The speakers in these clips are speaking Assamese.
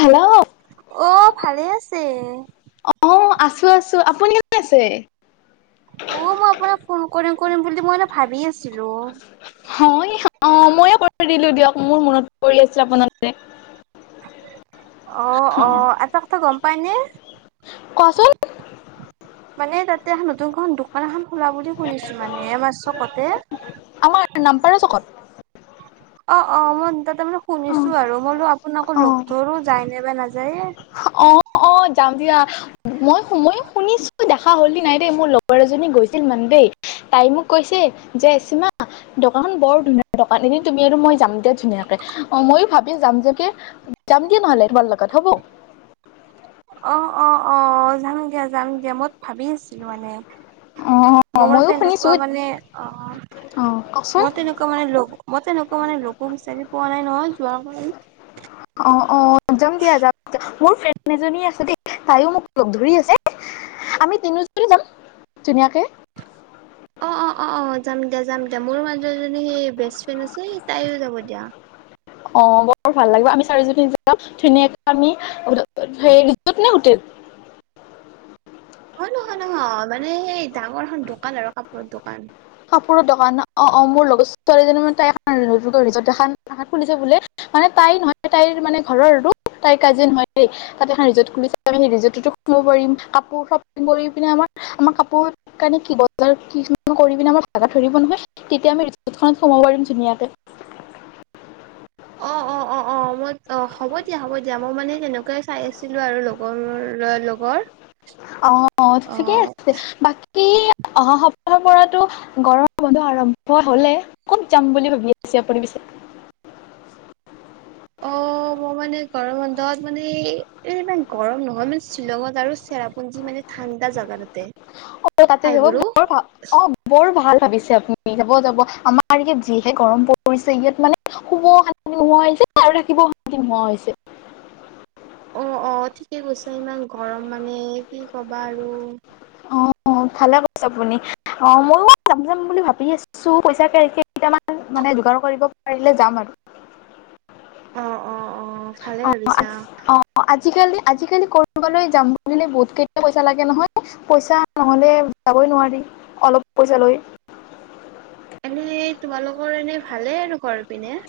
হেল্ল' অ, ভালে আছে। অ, আছো। আছো। আপুনি ক'ত আছে? অ, মই আপোনাক ফোন কৰিম কৰিম বুলি মই মানে ভাবি আছিলোঁ। হয় অ ময়ে কৰি দিলো দিয়ক। মোৰ মনত পৰি আছে আপোনালে। [inaudible] অ, অ। এটা কথা গম পাইনে? কোৱাচোন মানে তাতে এখন নতুনখন দোকান এখন খোলা বুলি শুনিছো মানে। আমাৰ চকতে। আমাৰ নামপাৰা [inaudible] অ, অ। মই তাতে মানে অ শুনিছোঁ আৰু। মই বুলো আপোনাকো অ লগ ধৰোঁ যায় নে বা নাযায়। অ। অ যাম দিয়া। মই সোম শুনিছো দেখা হলি নাই দেই। মোৰ লগৰ এজনী গৈছিল মানে দেই। তাই মোক কৈছে যে চিমা দোকানখন বৰ ধুনীয়া। দোকান এদিন তুমি আৰু মই যাম দিয়া ধুনীয়াকে। অ ময়ো ভাবিম যাম যে কি যাম দিয়া নহ'লে তোমাৰ লগত, হ'ব? অঁ-অঁ-অঁ। যাম দিয়া, যাম দিয়া। মই ভাবি আছিলোঁ মানে। অ মই মানে ময়ো শুনিছো তেনেকুৱা মানে অহ অ কওকচোন মই তে এনেকুৱা মানে লগ মই তেনেকুৱা মানে লগো বিচাৰি পোৱা নাই নহয় যোৱাৰ অ', অ', যাম দিয়া যাম দিয়া, মোৰ ফ্ৰেণ্ড এজনী আছে দেই। তাইয়ো মোক লগ ধৰি আছে আমি তিনিওজনী যাম ধুনীয়াকে। অ অ অ, যাম দিয়া। যাম দিয়া। মোৰ [unintelligible] এজনী সেই বেষ্ট ফ্ৰেণ্ড আছে তাইও যাব দিয়া। অ বৰ ভাল লাগিব আমি চাৰিজনী যাম ধুনীয়াকে আমি, সেই সেই ৰিজৰ্ট নে হোটেল? [inaudible] অ নহয়, নহয়। মানে সেই ডাঙৰ এখন দোকান আৰু কাপোৰৰ দোকান। কাপোৰৰ দোকান। অ, অ মোৰ লগত ছোৱালীজনী ম তাই [unintelligible] খুলিছে বোলে। মানে তাই নহয় তাইৰ মানে ঘৰৰ আৰু। তাইৰ কাজিন হয় দেই। তাত এখন ৰিজৰ্ট খুলিছে। আমি সেই ৰিজৰ্টতো সোমাব পাৰিম, কাপোৰ শ্বপিং কৰি পিনে আমাৰ আমাৰ কাপোৰ কাৰণে কি বজাৰ কিনো কৰিম। মাৰ ভাগাৰ ধৰিব নহয়, তেতিয়া আমি ৰিজৰ্ট খনত সোমাব পাৰিম ধুনীয়াকে। অ অ অ [inaudible] অ মই অ হ'ব দিয়া, হ'ব দিয়া। মই মানে হেনেকুৱাই চাই আছিলো আৰু লগৰ লগৰ অ, অ ঠিকে আছে। বাকী অহা সপ্তাহৰ পৰাটো গৰমৰ বন্ধ আৰম্ভ হলে। ক'ত যাম বুলি ভাবি আছে আপুনি পিছে? [inaudible] অ [inaudible] মই মানে গৰমবন্ধত মানে এ ইমান গৰম নহয় মানে শ্বিলঙত আৰু চেৰাপুঞ্জী মানে ঠান এটা জাগাদ আৰু। অ তাতে যাব বৰ ভা অ বৰ ভাল ভাবিছে আপুনি। যাবও যাব। আমাৰ ইয়াত যিহে গৰম পৰিছে ইয়াত মানে শুবও শান্তি নোহোৱা হৈছে আৰু থাকিব শুৱা শান্তি নোহোৱা হৈছে। অ, অ। ঠিকে কৈছা। ইমান গৰম মানে কি কবা আৰু অ ভালে কৰিছে আপুনি। অ, ময়ো যাম-যাম বুলি ভাবি আছো পইচাকেইটামান মানে যোগাৰ কৰিব পাৰিলে যাম আৰু। অ, অ, অ। ভালে অ', ভাবিছা, অহ। অ', আজিকালি আজিকালি কৰবালে যাম বুলিলে বহুত কেইটা পইচা লাগে নহয়। পইচা নহলে যাব অলপ পইচা লৈ এনে তোমালোকৰ এনে ভালেই আৰু ঘৰ পিনে?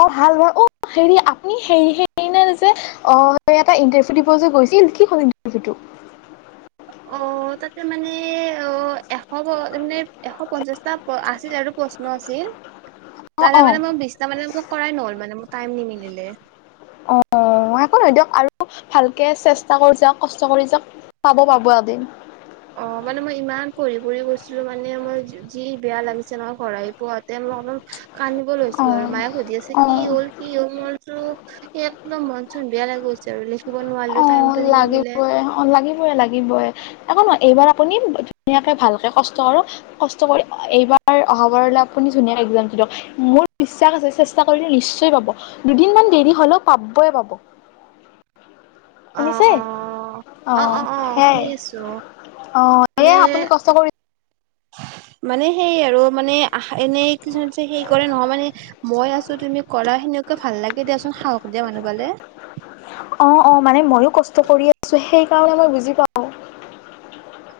অ ভাল ভাল অ হেৰি আপুনি হেৰি হে আপুনাৰ যে আ এটা এন্টেৰচিপ দিব যে গৈছিল কি হ'ল সেই ইন্টাৰচিপটো। অ' তাতে মানে অ এশ ব মানে এশ পঞ্চাশটা প্ৰ আছিল আৰু প্ৰশ্ন আছিল। অ', তাৰ অ', মানে মই বিছটা মানে ম কৰাই নহল মানে মোৰ টাইম নিমিলে। অ অ একো ন দিয়ক আৰু ভালকে চেষ্টা কৰি যাওওঁ কষ্ট কৰি যাওক চাব পাব এদিন। অ মানে মই ইমান পঢ়ি পঢ়ি গৈছিলো মানে মোৰ যি বেয়া লাগিছে মই ঘৰ আহি পাৱতে অলপ কান্দিব লৈছিলো আৰু অ', মায়ে সুধি আছে কি অ'। হ'ল কি হল মইত স একদম মন চন বেয়া লাগগৈছে আৰু দেই। অ লাগিবই অ লাগিবই লাগিবই একোনহয় এইবাৰ আপুনি ধুনীয়াকে ভালকে কষ্ট কৰক কষ্ট কৰি এইবাৰ অহাবাৰলৈ আপুনি ধুনিয়াকে একজাম টো দিয়ক। মোৰ বিশ্বাস আছে চেষ্টা কৰিলে নিশ্চয় পাব দুদিনমান দেৰি হলেও পাবই পাব অ' শুনিছে? অ অ' সেইয়াই শুনি আছো অ সেয়াই আপুনি এনে কষ্ট কৰি মানে সেই আৰু আৰু মানে আহ এনেই কিছুমান সে কৰে নহয়মানে মই আছো তুমি কৰা সেনেকুৱা ভাল লাগে দিয়াচোন সাহস দিয়া মানুহ পালে। অঁ অঁ মানে মইয়ো কষ্ট কৰি আছোঁ সেইকাৰণে মই বুজি পাওঁ।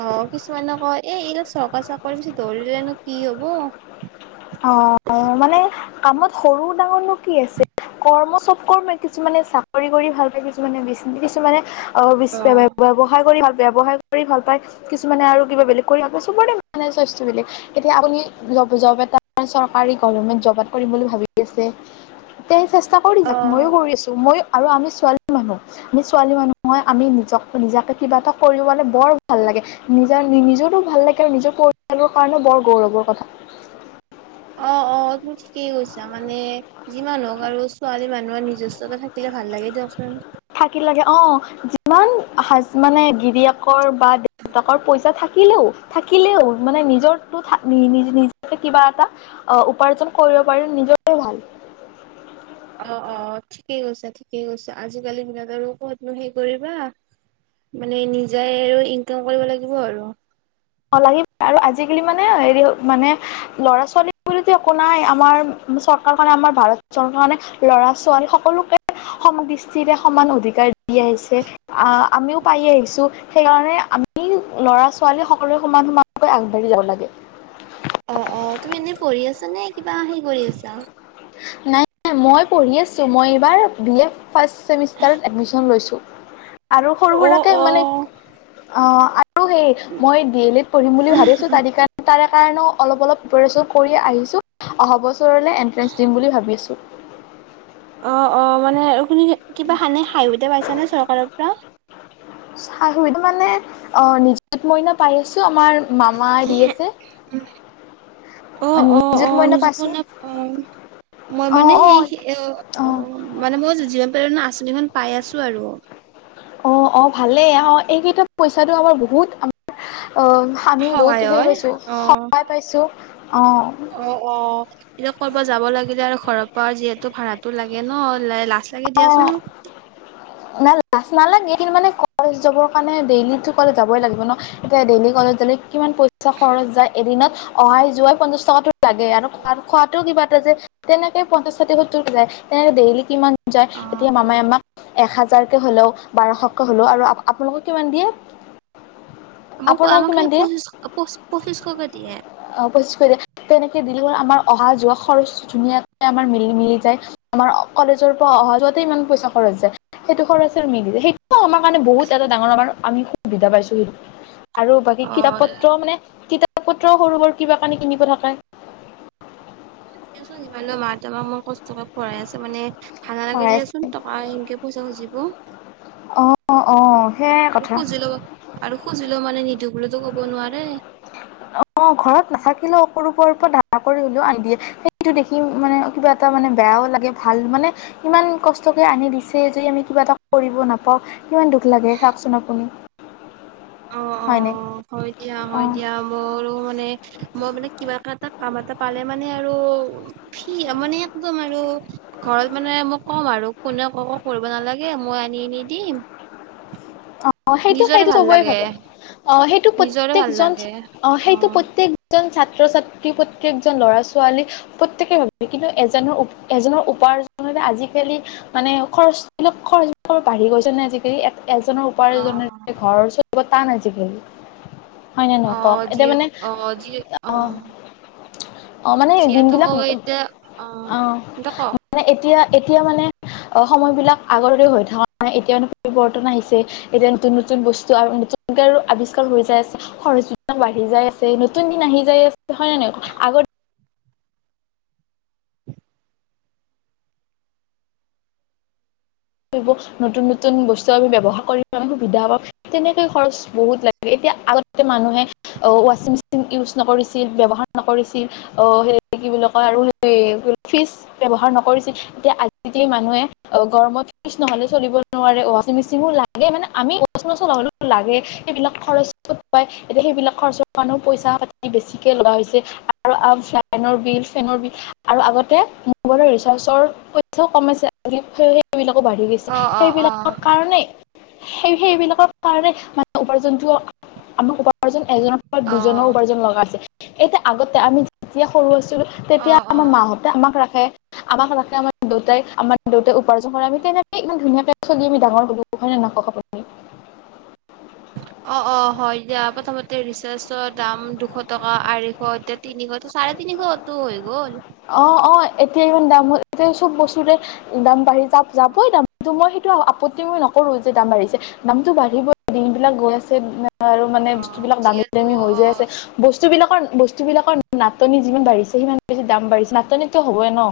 অ কিছুমানে কয় এ এইলাক চৰকা চাকৰি পিছত দৰিলেনো কি হব অ মানে কামত সৰু ডাঙৰনো কি আছে কৰ্ম চব কৰ্মে কিছুমানে চাকৰি কৰি ভাল পায় কিছুমানে বিচনেজ কিছুমানে অ বিছ ব্যৱসায় কৰি ভাল পায় ব্যৱসায় কৰি ভাল পায় কিছুমানে আৰু কিবা বেলেগ কৰি ভাল পায় চবৰে মানে স্বইচ বেলেগ। এতিয়া আপুনি টপ জব এটা চৰকাৰী গভমেণ্ট জবত কৰিম বুলি ভাবি আছে তেতিয়া সেই চাকৰি যাক মইয়ো কৰি আছো মইও আৰু আমি ছোৱালী মানুহ আমি ছোৱালী মানুহ হয় আমি নিজক নিজাকে কিবা এটা কৰিব পালে বৰ ভাল লাগে। নিজাৰ নিজৰো ভাল লাগে আৰু নিজৰ পৰিয়ালৰ কাৰণেও বৰ গৌৰৱৰ কথা। অ অ তোৰ ঠিকেই কৈছা মানে যিমানুহক আৰু ছোৱালী মানুহৰ নিজস্বতা থাকিলে ভাল লাগে দিয়কচোন। থাকি লাগে অ যিমান হাজ মানে গিৰিয়েকৰ বা দেউতাকৰ পইচা থাকে থাকিলেও থাকিলেও মানে নিজৰটো নি নিজ নিজ কিবা এটা উপাৰ্জন কৰিব পাৰি নিজৰে ভাল। অ অ ঠিকেই কৈছা ঠিকেই কৈছা আজিকালি দিনত নো আৰু কতনো হেৰি কৰিবা মানে নিজাই আৰু ইনকাম কৰিব লাগিব আৰু। অ লাগিব আৰু আজিকালি মানে হেৰি মানে ল'ৰা ছোৱালী বুলিটো একো নাই আমাৰ চৰকাৰ খনে আমাৰ ভাৰত চৰকাৰ খনে ল'ৰা ছোৱালী সকলোকে সম দৃষ্টিৰে সমান অধিকাৰ দি আহিছে আ আমিও পাই আহিছো সেইকাৰণে আমি লৰা ছোৱালী হক সকলৰে সমান সমানকৈ আগবাঢ়ি যাব লাগে। অ অ তুমি এনেই পঢ়ি আছা নে কিবা হে কৰি আছা? নাই মই পঢ়ি আছোঁ মই এইবাৰ বি এ ফাৰ্ষ্ট চেমিষ্টাৰত এডমিশ্যন লৈছোঁ। আৰু সৰু অ সুৰাকে মানে অ অ আৰু সেই মই ডি এল এত পঢ়িম বুলি ভাবিছো তাৰি কাৰ তাৰে কাৰণে অলপ অলপ পিপৰেচন কৰি আহিছো। অহাবছৰলে এণ্ট্ৰেঞ্চ দিম বুলি ভাবি আছোঁ। অ অ মানে শুনি কিবা সাই সুবিধা পাইছে নে চৰকাৰৰ পৰা চাহুইড মানে অ নিযুত মইনা পাই আছ তোমাৰ মামাই দি আছে। অ অ অ নিযুত আহ নিযুত পাইছোঁ মইনা অম মই মানে অ' অ' সেই অ অ মানে মই জি এ ম প্ৰেৰনা আচনিখন পাই আছো আৰু অ অ ভালেই আহ এইকেইটা পইচাটো আমাৰ বহুত আমাৰ অহ আমি সহায় বহুত হেৰি হয় পাইছোঁ অ সহায় পাইছোঁ অ অ অ এতিয়া ক'ৰবাত যাব লাগিলে আৰু ঘৰৰ পৰা আৰু যিহেতু ভাড়াটো লাগে ন লাইট লাছ লাগে অ' দিয়াচোন। কি মানে ক ত যাব কাৰণে ডেইলি কলে যাবই লাগিব ন এতিয়া ডেইলি কলেজ গলে কিমান পইচা খৰচ যায় এদিনত। অহাই যোৱাই পঞ্চাশ টকাতো লাগে আৰু খোৱা খোৱাটোও কিবা এটা যে তেনেকে পঞ্চাশ ষাঠি সত্তৰ যায় তেনেকে ডেইলি কিমান যায় অ এতিয়া মামাই আমাক এসাজ হাজাৰকৈ হ'লেও বাৰশকৈ হ'লেও আৰু আপোনালোকক কিমান দিয়ে মোক আপোনোক আমাক কিমান সেই দিয়ে পঁচিশ পঁচিশশকে দিয়ে অ পঁচিশ খ দিয়ে তেনেকে দি বুলি হ'ল আমাৰ অহা যোৱা খৰচ ধুনীয়াকে আমাৰ মিলি মিলি যায় আমাৰ অ কলেজ ৰ পৰা অহা যোৱাতে ইমান পইচা খৰচ যায়। সেইটো খৰচ মিলি যায় সেইটো আমাৰ কাৰণে বহুত এটা ডাঙৰ আমাৰ আমি সুবিধা পাইছো আৰু বাকী অ কিতাপ পত্ৰ মানে কিতাপ পত্ৰও সৰু সৰু কিবা কানি কিনিব থাকে। এতিয়া চোন ইমান মাহতে মই কষ্টকে পঢ়াই আছে মানে ভাল নালাগে পঢ়াই আছে দিয়াচোন টকা এনকে পইচা খুজিব। অ অ অ অ সেয়াই আৰু কথা খুজিলেও আৰু খুজিলেও মানে নিদো বুলিতো কব নোৱাৰে। অ ঘৰত নাথাকিলেও কবাৰ পৰা ধাৰ কৰি হলেও আনি দিয়ে সেইটো দেখি মানে কিবা এটা মানে বেয়াও লাগে ভাল মানে ইমান কষ্টকে আনি দিছে যদি আমি কিবা এটা কৰিব নাপাওঁ। কিমান দুখ লাগে চাওকচোন আপুনি। অ অ হয়নে হয় দিয়া অ হয় দিয়া। আৰু মানে মই মানে কিবা এটা কাম এটা পালে মানে আৰু সি মানে কম আৰু ঘৰত মানে মই ক'ম আৰু কোনে একো কৰিব নালাগে মই আনি আনি দিম [inaudible] অ সেইটো নিজৰে সেইটো ভাল চবেই লাগে ভাবে অ সেইটো নিজৰে ভাল প্ৰত্যয়েকজন লাগে অ সেইটো প্ৰত্যেকজন ছা ছাত্ৰ ছাত্ৰী প্ৰত্যেকজন ল'ৰা ছোৱালী প্ৰত্যেকেই ভাবে কিন্তু এজনৰ উপ এজনৰ উপাৰ্জ আজিকালি মানে খৰচবিলাক খৰচবোৰ বাঢ়ি গৈছে নে আজিকালি এট এজ অ', উপাৰ্জনৰে ঘৰৰ চলা টান আজি কালি। হয় নে নহয় কওঁক? অ', এতিয়া যিহেত মানে অ', যি অ', অহ। অ মানে যিহেতু দিনবিলাক মোক এতিয়া অ এতিয়া কওক? মানে এতিয়া এতিয়া মানে অ সময় বিলাক আগৰ‌ দৰে হৈ থকা নাই এতিয়া মানে পৰিৱৰ্তন আহিছে। এতিয়া নতুন নতুন বস্তু নতুন আৱিষ্কাৰ হৈ যাই আছে খৰচ যোগান বাঢ়ি যাই আছে। নতুন দিন আহি যাই আছে হয় নে নাই আগত [inaudible] নতুন নতুন বস্তু আমি ব্যৱহাৰ কৰি আমি সুবিধা পাাম তেনেকে খৰচ বহুত লাগে। এতিয়া আগতে মানুহে ৱাচিং মেচিন ইউজ নকৰিছিল ব্যৱহাৰ নকৰিছিল অ সেই কি বুলি কয় আৰু সেই ফ্ৰিজ ব্যৱহাৰ নকৰিছিল তেতিয়া আজিকালি মানুহে গৰমত নহ'লে চলিব নোৱাৰে ৱাচিং মেচিনো লাগে মানে আমি ৱাচিং মেচিন নচলোৱা হ'লেও লাগে সেইবিলাক খৰচ এতিয়া সেইবিলাক খৰচৰ কাৰণেও পইচা পাতি বেছিকে লগা হৈছে আৰু আৰু‌লাইনৰ বিল বিল ফেনৰ বিল আৰু আগতে মোৰ ৰিচাৰ্চৰ বহুত‌ সম্যস্যা আছিল। সেইবিলাকো বাঢ়ি গৈছে অ', অ', সেইবিলাকৰ অ', কাৰণেই সেই সেইবিলাকৰ কাৰণে মানে উপাৰ্জনটো আম উপাৰ্ উপাৰ্জন এজনৰ পৰা দুজনৰ অ', উপাৰ্জন লগা আছে এতিয়া আগতে আমি যেতিয়া সৰু আছিলো তেতিয়া অ', আমাৰ অ', মাহতে আমাক ৰাখে আমাক ৰাখে আমাৰ দেউতাই আমাৰ দেউতাই উপাৰ্জন কৰা আমি তেনেকে ইমান ধুনীয়াকে চলি আমি ডাঙৰ হলো হয় নে নহয় [unintelligible] [inaudible] অ', -অ', হয় দিয়া প্ৰথমতে ৰিছাৰ্চৰ দাম দুশ টকা, আঢ়ৈশ, এতিয়া তিনিশ, এতিয়া চাৰে তিনি তিনিশটো হৈ গ'ল। অহ - অহ এতিয়া ইমান দাম হ'ল এতিয়া চব বস্তুৰে দাম বাঢ়ি যাব -যাবই দাম তো মই তেয় আপত্তি মই নকৰো যে দাম বাঢ়িছে দামটো বাঢ়িবই দিনবিলাক গৈ আছে দিনে আৰু মানে বস্তু অ', বিলাক দামি যিহেতু -দামি হৈ যাই আছে অ', বস্তু বিলাকৰ বস্তু বিলাকৰ নাটনি যিমান বাঢ়িছে সিমান বেছি দাম বাঢ়িছে নাটনিটো হ'বই ন'।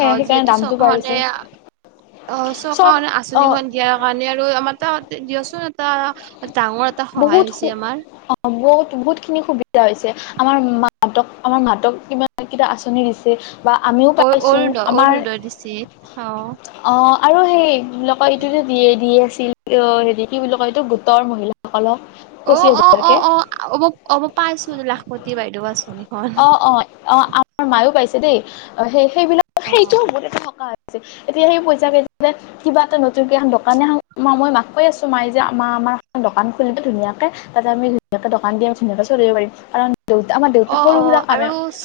অহ, সেইকাৰণে যিহেতু দামটো চৰকাৰখনে বাঢ়িছে এয়া অহ, চৰ চৰকাৰ খনে অ', আঁচনিখন দিয়াৰ কাৰণে আৰু আমাৰ [unintelligible] দিয়চোন এটা ডাঙৰ এটা সহায় বহুত হৈছি অ', আমাৰ। বহুত খিনি সুবিধা হৈছে আমাৰ মাহতক আমাৰ মাহতক কিমান কেটা আঁচনি দিছে। বা আমিও অ', পাইছো অৰুণোদয় আমাৰ অৰুণোদয় দিছে। অ', অহ। আৰু সেই বুলি কয় এইটোযে দিয়ে দি আছিল ইয় হেৰি কি বুলি কয় এইটোক গোটৰ মহিলাসকলক। অ', পঁচিছ - অ', - হাজাৰকে অ', -অ', অব পাইছো লাখমতি বাইদেউ বাচ। অহ - অহ-অহ আমাৰ মাইও পাইছে দেই অ', সেই -সেইবিলাক অ', সেইটোও বহুত এটা থকা এতিয়া সেই পইচা কেইটা কিবা এটা নতুনকে দকান এখন [unintelligible] মই মাক কৈ আছো মাই যে আমাৰ আমাৰ এখন দকান খুলি দিওঁ ধুনীয়াকে তাতে আমি ধুনীয়াকে দোকান দি আৰু ধুনীয়াকে চলিব পাৰিম কাৰণ আমাৰ দেউতা অহ সৰু -অহ সুৰা কামে আৰুচ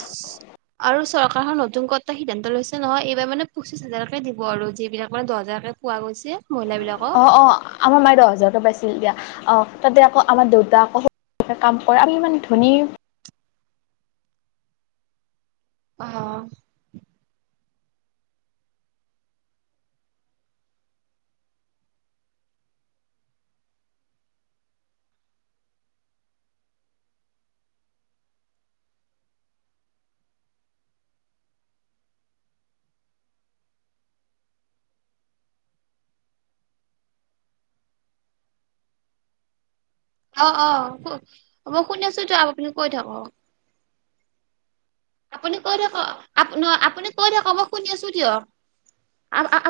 আৰু চক চৰকাৰ খনে নতুনকৈ এটা সিদ্ধান্ত লৈছে নহয় এইবাৰ মানে পঁচিছ হাজাৰকে দিব আৰু যিবিলাক মানে দহ হাজাৰকে পোৱা গৈছে। মহিলাবিলাকক অহ - অহ আমাৰ মাই দহ হাজাৰটো পাইছিল দিয়া। অহ, তাতে আকৌ আমাৰ দেউতা আকৌ [unintelligible] কাম কৰে আৰুইমান ধনী। অহ ', অহ-অহ মই শুনি আছো তো আপুনি কৈ থাকক। আপুনি কৈ থাকক নহয় আপুনি কৈ থাকক মই শুনি আছো দিয়ক। [unintelligible]